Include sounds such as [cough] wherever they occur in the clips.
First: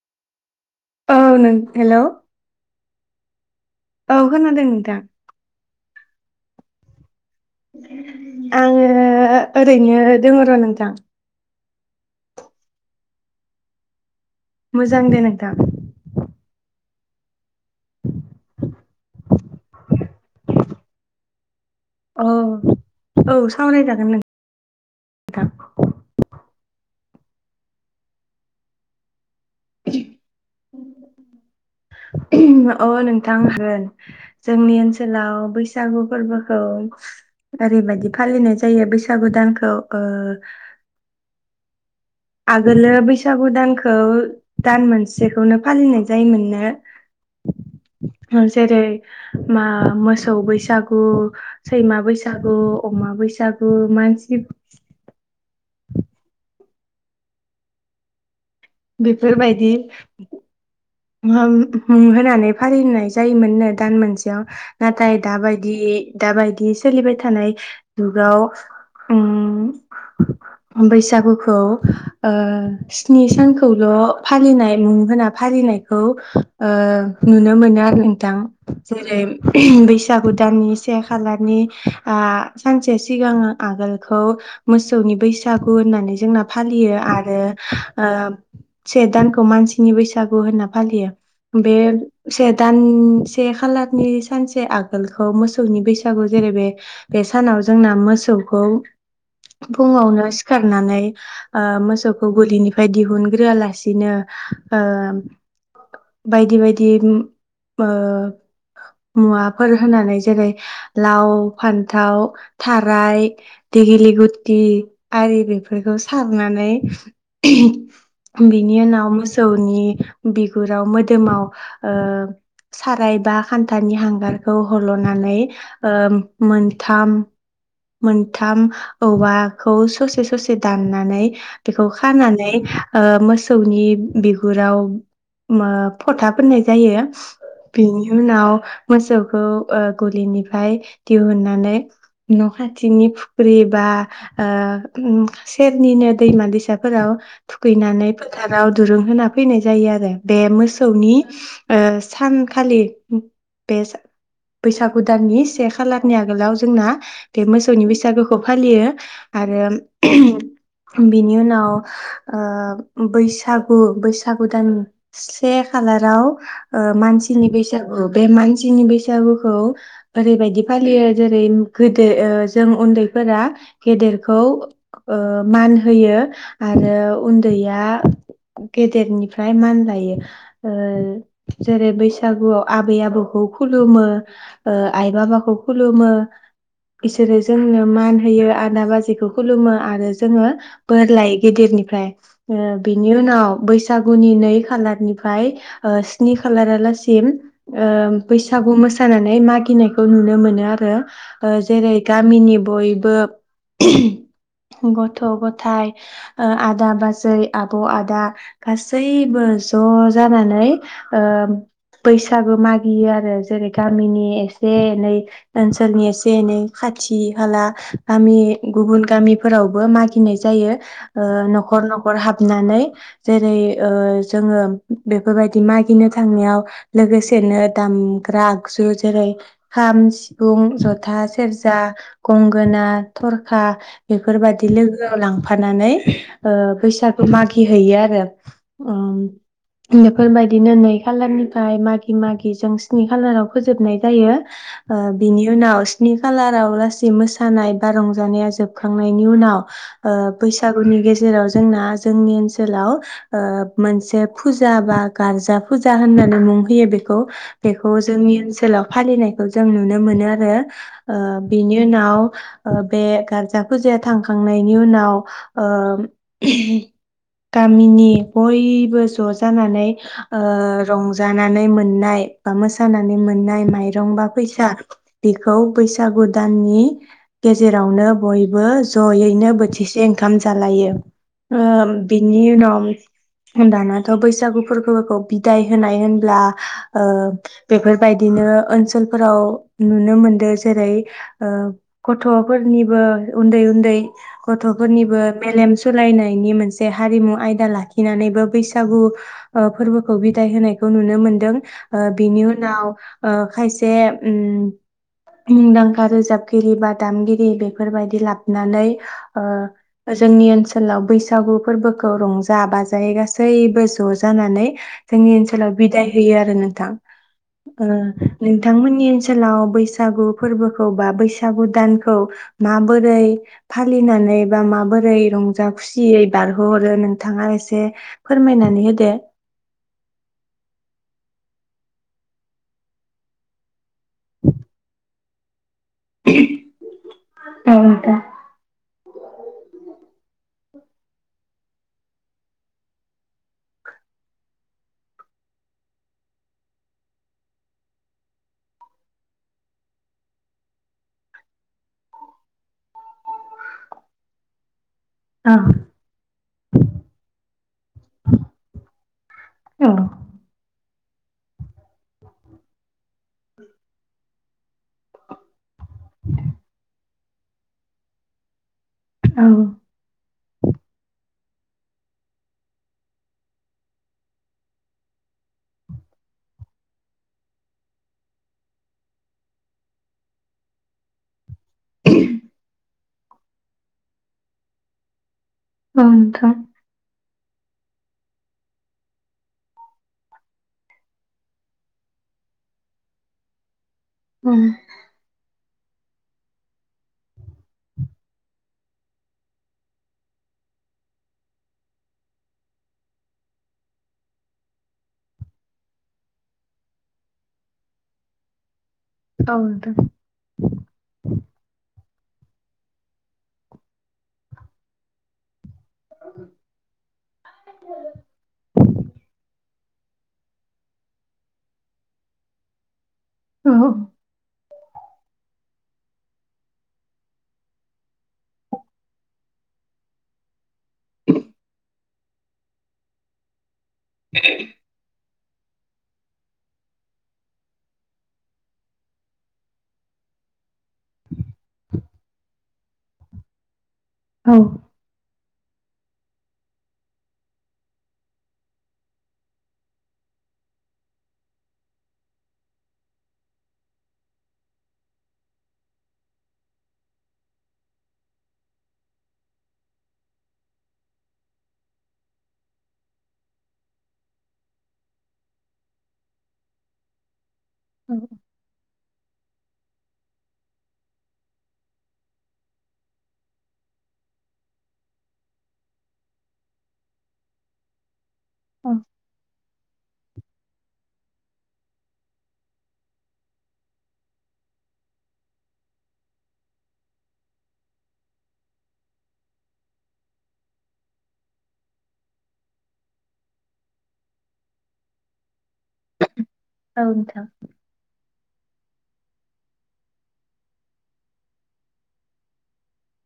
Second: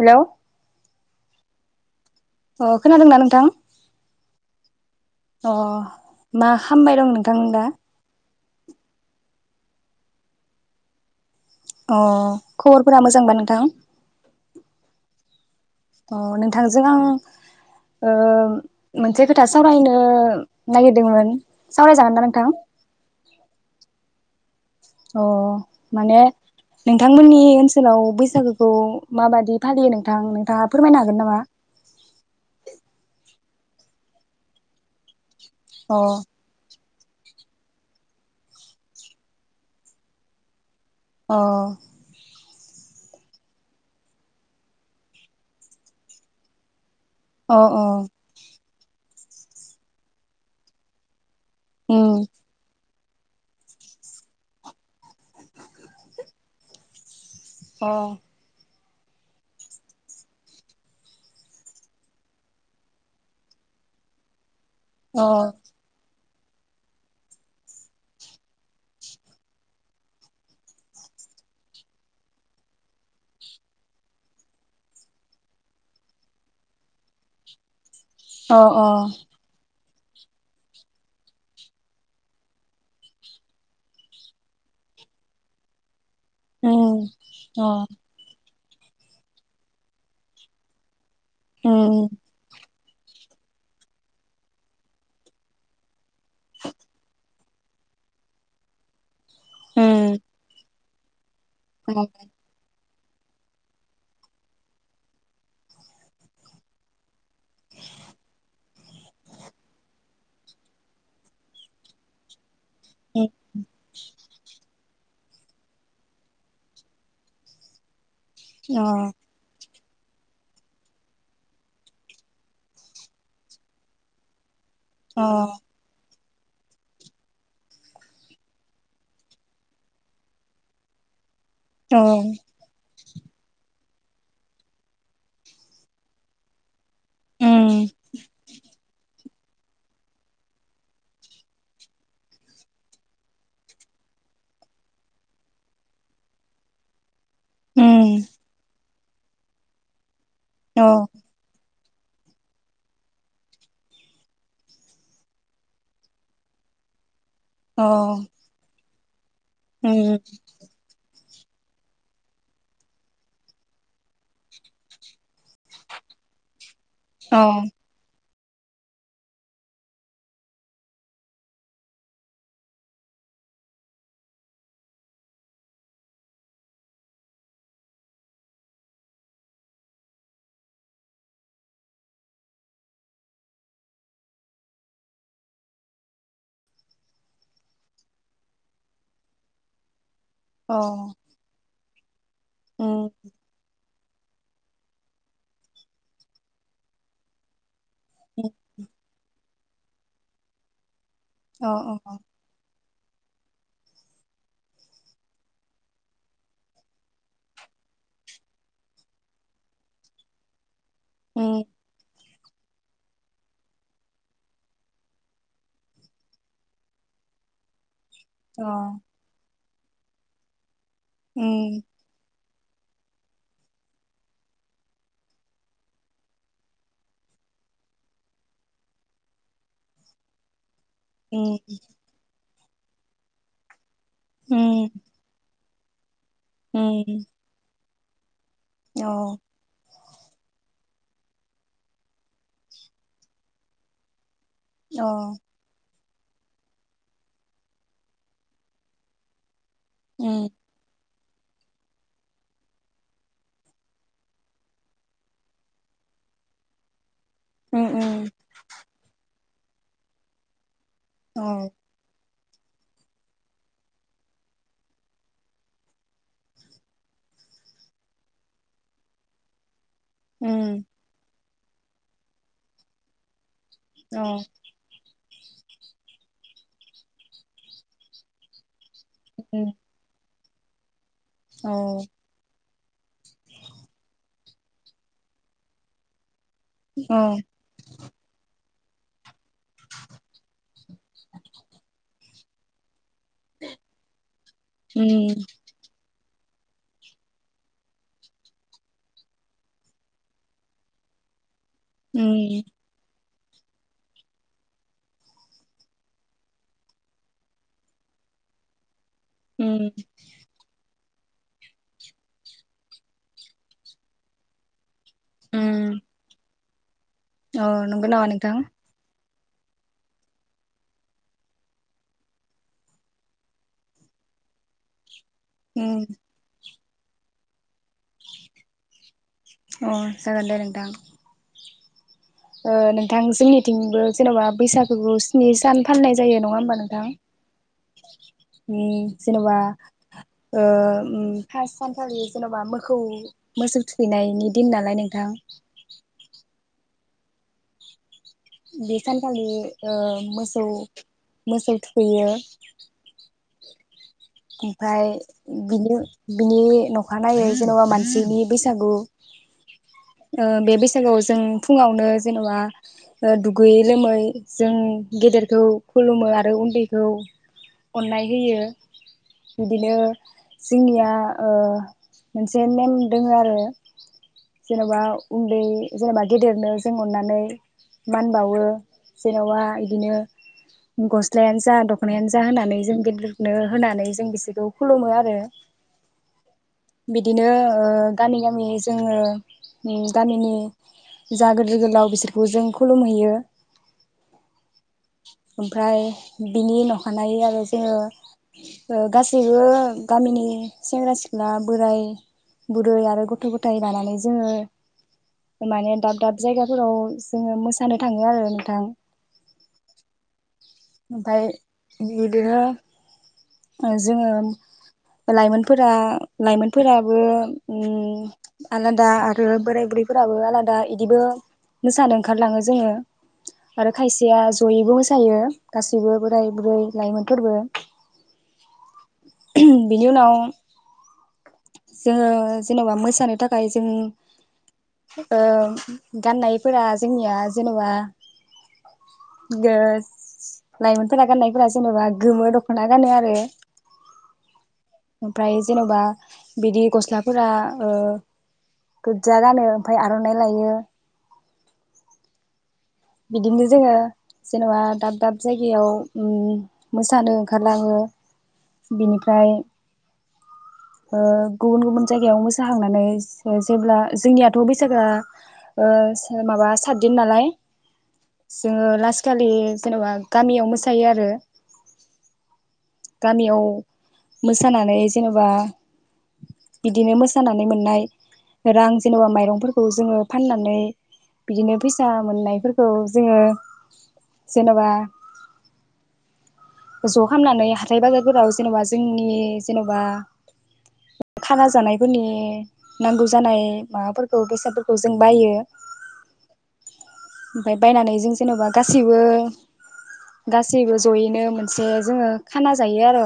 Hello औ नों hello अ खोनादोंना नोंथां औ खोनादों नोंथां अ मा खामबाय दं नों थां दा आङो ओरैनो दोङो र' नोंथा अह खबरफोरा मोजांबा नोंथां। मोजां दे नोंथां। अ नोंथांजों आं ओ मोनसे खोथा सावरायनो नागिरदोंमोन। सावरायजागोन ना नोंथां अह औ सावरायजागोन नों अ माने नों थांमोननि ओनसोलाव बैसागोखौ माबादि फालियो नोंथां नोंथाङा फोरमायनो हागोन नामा ओ-होम अह नोंथां हागोन जोंनि ओनसोलाव अ बैसागु फोरबोखौ ओरैबायदि फालिनाय जायो बैसागु दानखौ ओ अ आगोलो बैसागु दानखौ दान मोनसेखौनो फालिनाय जायोमोननो अ अ जेरै मा मोसौ बैसागु सैमा उम बैसागु अमा बैसागु मानसि अह बेफोरबायदि होम होनानै फालिनाय जायोमोननो दान मोनसेयाव नाथाय अ दाबायदि दाबायदि सोलिबाय थानाय जुगाव ओम बैसागुखौ ओ स्नि सान खौल फालिनाय मुं होना फालिनायखौ ओ नुनो मोनो आरो नों थां अ अ जेरै बैस सागु दाननि से खालारनि आ सानसे सिगां आगोलखौ मोसौनि बैसागु होननानै जोंना फालियो उम आरो अ ओ से दानखौ मानसिनि बैसागु होनना फालियो बे उम से दान ओम से खालारनि सानसे आगोलखौ मोसौनि बैसा सागु जेरै बे बे सानाव जोंना मोसौखौ उम फुङावनो सिखारनानै [inaudible] ओ अ मोसौखौ गुलिनि फाय दिहुन ग्रोआ लासिनो ओ बायदि बायदि ओ मुवाफोर होनानै जेरै लाव फान्थाव उम थाराय देगिलि गुटि आरि बेफोरखौ सारनानै बिनि उनाव अ मोसौनि बिगुराव मोदोमाव ओ साराय बा खान्थानि हांगार‌ खौ अ हल'नानै ओम मोनथाम मोनथाम औवाखौ ससे ससे दाननानै बेखौ अ खानानै ओ मोसौनि बिगुराव मो फथा फोननाय जायो। उम बिनि उनाव मोसौ खौ ओ गलिनिफ्राय दिहुननानै न' खाथिनि फुख्रि बा ओ सेरनिनो दैमा दैसाफोराव थुखैनानै उम फोथाराव दुरुं होना फैनाय जायो आरो बे अ मोसौनि ओ सानखालि बे बैसागु दाननि से खालारनि आगोलाव जोंना बे अ मोसौनि बैसागोखौ फालियो आरो उम बिनि उनाव ओ बैसागु बैसागु दान से खालाराव ओ अ मानसिनि बैसागु बे मानसिनि बैसागुखौ ओरैबायदि फालियो जेरै गोद ओ जों उन्दैफोरा गेदेरखौ ओ मान होयो आरो उन्दैया गेदेरनिफ्राय मान लायो ओ जेरै बैसागुवाव आबै आबौखौ खुलुमो ओ आइ बाबाखौ खुलुमो इसोरो जोंनो मान होयो आदा बाजैखौ खुलुमो आरो जोङो अ बोर लायो गिदिरनि फ्राय ओ बिनि उनाव बैसा सागुनि नै खालारनिफ्राय ओ स्नि खालारालासिम ओ बैसागु मोसानानै मागि नायखौ नुनो मोनो आरो ओ जेरै गामिनि बय बो गथ' गथाय ओ आदा बाजै आब' आदा गासैबो ज' जानानै ओम उम बैस बैसाबो मागियो आरो जेरै गामिनि एसे एनै ओनसोलनि एसे एनै खाथि खाला गामि अ गुबुन गामिफोराव बो मागिनाय जायो। ओ उम न'खर न'खर हाब नानै जेरै जोङो बेफोरबायदि मागिनो थांनायाव लोगोसेनो दामग्रा आगजु जेरै खाम सिफुं ज था सेेरजा गं गोना, थरखा बेफोरबादि उम लोगोआव लांफा फानानै ओ उम बैसागु मागि हैैयो आ रो। अ उम बेफोरबायदिनो नै खालारनिफ्राय मागि मागि जों स्नि खाालाराव फोजोबनाय जायो। ओ अ बिनि उनाव स्नि खालाराव गासै मोसानाय बा रंजानाया जोबखांनायनि उनाव ओ उम बैसागुनि गेजे जेराव जोंना जोंनि ओनसोलाव ओ मोनसे फुजा बा गारजा फुजा होननानै मुं होयो बे खौ बेखौ उम जोंनि ओनसोलाव फालिनाय जों नुनो मोनो आरो। ओ अ बिनि उनाव ओ बे गार्जा फुजाया थांखांनायनि उनाव ओ गामिनि बयबो ज' जानानै ओ उम रंजा नानै मोननाय बा मोसानानै मोननाय माइरंबा फैसा बिखौ बैसागु दाननि गेजेरावनो बयबो ज'यैनो बोथिसे ओंख खामजालायो। ओ बिनि उनाव दानाथ' बैसागुफोरखौ बोफोरखौ बिदाय होनाय होनब्ला ओ बेफोरबायदिनो ओनसो थोनफोराव नुनो मोनदों जेरै ओ गथ गथ'फोरनिबो उन्दै उन्दै गथ'फोरनिबो मेलेम सोलायनाय नि मोनसे हारिमु आयदा लाखिनानैबो बैसागु ओ फोरबोखौ बिदाय होनायखौ नुनो मोनदों। ओ बिनि उनाव ओ खायसे उम मुंदांखा रोजाबगिरि बा दामगिरि बेफोरबायदि लाबनानै ओ जोंनि ओनसोलाव बैसा सागु फोरबोखौ रंजा बाजायै गासैबो ज' जानानै जोंनि ओनसोलाव बिदाय होयो आरो नों थां। अ नंगौ ओं नामा नोंथां नोंथांमोननि ओनसो सोलाव बैसा सागु फोरबोखौ बा बैसागु दानखौ माबोरै फालिनानै बा माबोरै रंजा खुसियै बारहोहर रो नोंथाङा एसे फोरमायनानै होदो अ जागोनदे नोंथां। ओ नोंथां जोंनिथिंबो जेन'बा बैसागुखौ स्नि सान फालिनाय जायो नङा होमबा नोंथां उम जेन'बा ओ उम फास सानखालि जेन'बा मोखौ मोसौ थुखैनायनि दिन नालाय नोंथां। बे सानखालि ओ मोसौ मोसौ थुखैयो। [unintelligible] फाय बिनो बिनि नखानायै जेन'बा मानसिनि बैसागु औ। ओ बे बैसागुआव जों फुङावनो जेन'बा ओ दुगैयै लोमै जों गेदेरखौ खुलुमो आरो उन्दैखौ अननाय होयो। औ नोंथां औ बिदिनो जोंनिया ओ मोनसे नेम दोङो आरो जेन'बा उन्दै जेनेबा गेदेरनो जों अननानै मान बावो जेन'बा इदिनो गस्ला जा दख'नायानो जा होनानै जों गेदिरनो होनानै बिसोरखौ खुलुमो आरो। नोंथां बिदिनो ओ गामि गामि जोङो उम गामिनि जा गोदिर गोलाव बिसोरखौ जों खुलुम हैयो। उम‌। ओमफ्राय बिनि नखानायै आरो जोङो ओ गासैबो गामिनि सेंग्रा सिख्ला बोराय बुरै आरो गथ' गथाय लानानै जोङो माने दाब दाब जायगाफोराव जोङो मोसानो थाङो आरो नोंथां। औ नोंथां। ओमफाय बिदिनो ओ जोङो लाइमोन फोरा लाइमोनफोराबो उम आलादा आरो बोराय बुरैफोराबो आलादा इदिबो मोसानो ओंखारलाङो जोङो। आरो नोंथां खायसेया जयैबो मोसायो। गासैबो बोराय बुरै लाइमोनफोरबो। बिनि उनाव [unintelligible] जोङो जेन'बा मोसानो थाखाय जों ओ गाननायफोरा जोंनिया जेनबा ग [unintelligible] लाइमोनफोरा गाननायफोरा जेनेबा गोमो दख'ना गानो आरो औ ओमफ्राय जेन'बा बिदि गस्लाफोरा ओ गोज्जा गानो ओमफाय आर'नाइ लायो। बिदिनो जोङो जेनबा दाब दाब जायगायाव ओ उम मोसानो ओंखारलाङो बिनिफ्राय ओ गुबुन गुबुन जायगायाव मोसाहांनानै जेब्ला जोंनियाथ' बैसागो आ ओ माबा सातदिन नालाय औ जोङो लासखालि जेन'बा गामियाव मोसायो आरो गामियाव मोसानानै जेनबा बिदिनो मोसानानै मोननाय औ रां जेनबा माइरंफोर खौ जोङो फाननानै बिदिनो फैसा मोननायफोरखौ जोंङो जेनबा ज' खामनानै हाथाइ बाजारफोराव जेन'बा जोंनि जेन'बा खाना जानायफोरनि नांगौ जानाय माबाफोरखौ बेसादफोरखौ जों बायो। औ नोंथां ओमफाय बायनानै जों जेनबा गासैबो गासैबो जयैनो मोनसे जोङो खाना जायो आर'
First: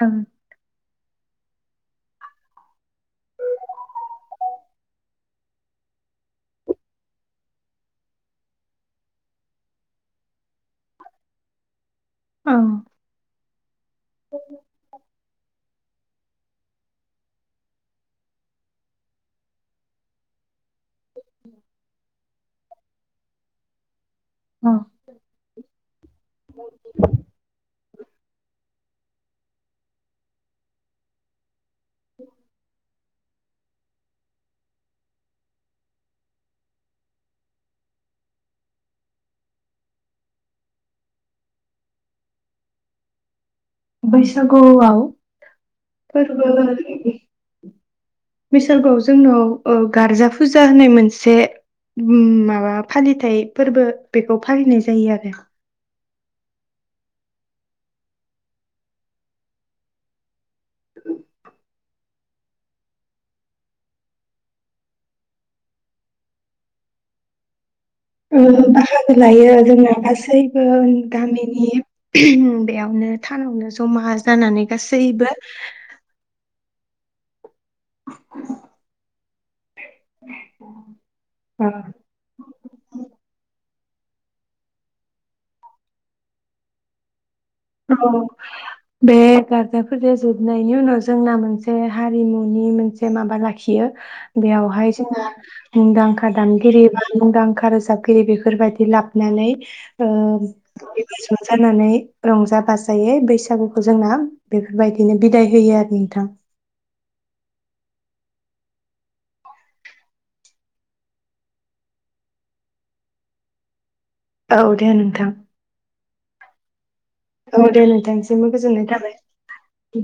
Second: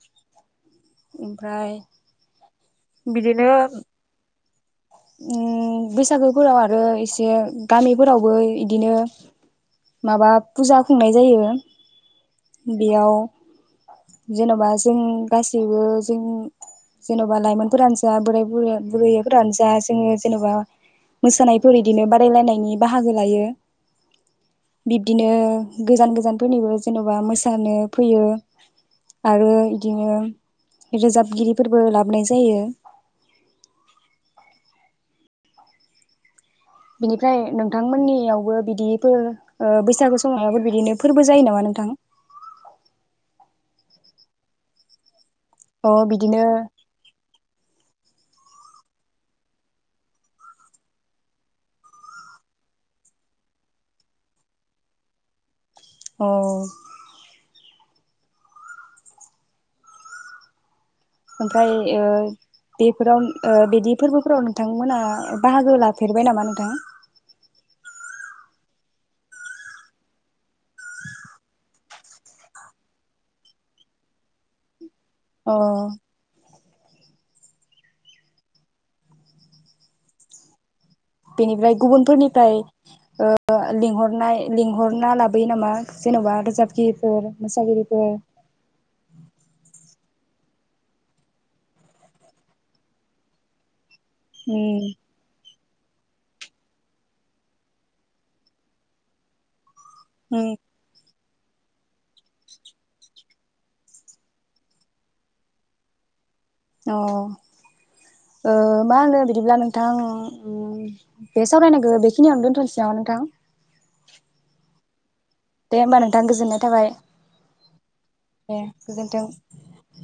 औ ओमफ्राय बिदिनो उम बैसागोफोराव आरो एसे गामिफोरावबो इदिनो माबा फुजा खुंनाय जायो। ओं बेयाव जेन'बा जों गासैबो जों जेन'बा लाइमोनफोरानो जा बोराय बुरैयानो बुरै फोरानो जा जोङो जेन'बा मोसानायफोर इदिनो बादायलायनायनि बाहागो लायो। औ बिब्दिनो गोजान गोजानफोरनिबो जेन'बा मोसानो फैयो। आरो इदिनो रोजाबगिरिफोरबो लाबोनाय जायो। बिनिफ्राय नोंथांमोननियावबो बिदिफोर ओ बैसागु समायफोर बिदिनो फोरबो जायो नामा नोंथां? बैसागुआव अ बिदिनो फोरबो [unintelligible] बैसगुआव जोंनाव अ गारजा फुजा होननाय मोनसे म-माबा फालिथाय फोरबो बेखौ फालिनाय जायो आरो अ ओमफ्राय ओ बेफोराव ओ बिदि फोरबोफोराव नोंथांमोना बाहागो लाफेरबाय नामा नोंथां? ओ बाहागो लायो जोंना गासैबो गामिनि बेयावनो थान आवनो जमा जानानै गा सैबो अ [unintelligible] बेनिफ्राय गुबुनफोरनिफ्राय ओ लिंहरनाय लिंहरना लाबोयो नामा जेन'बा रोजाबगिरिफोर मोसागिरिफोर औ बे गार्जेनफोरना जोबनायनि उनाव जोंना मोनसे हारिमुनि मोनसे माबा लाखियो। उम बेयावहाय जोङो मुंदांखा दामगिरि बा मुंदांखा रोजाबगिरि बेफोरबायदि लाबोनानै ओ उम ज' जानानै रंजा बाजायै बैसागुखौ जोंना बेफोरबायदिनो बिदाय होयो आरो नोंथां। अ ओ मा होनो बिदिब्ला नोंथां बे सावरायनायखो बेखिनियावनो दोनथ'नोसै नामा नोंथां? औ दे नोंथां। दे होमबा नोंथां गोजोननाय थाबाय। औ दे नोंथांमसिबो दे गोजोननाय गोजोन्थों थाबाय।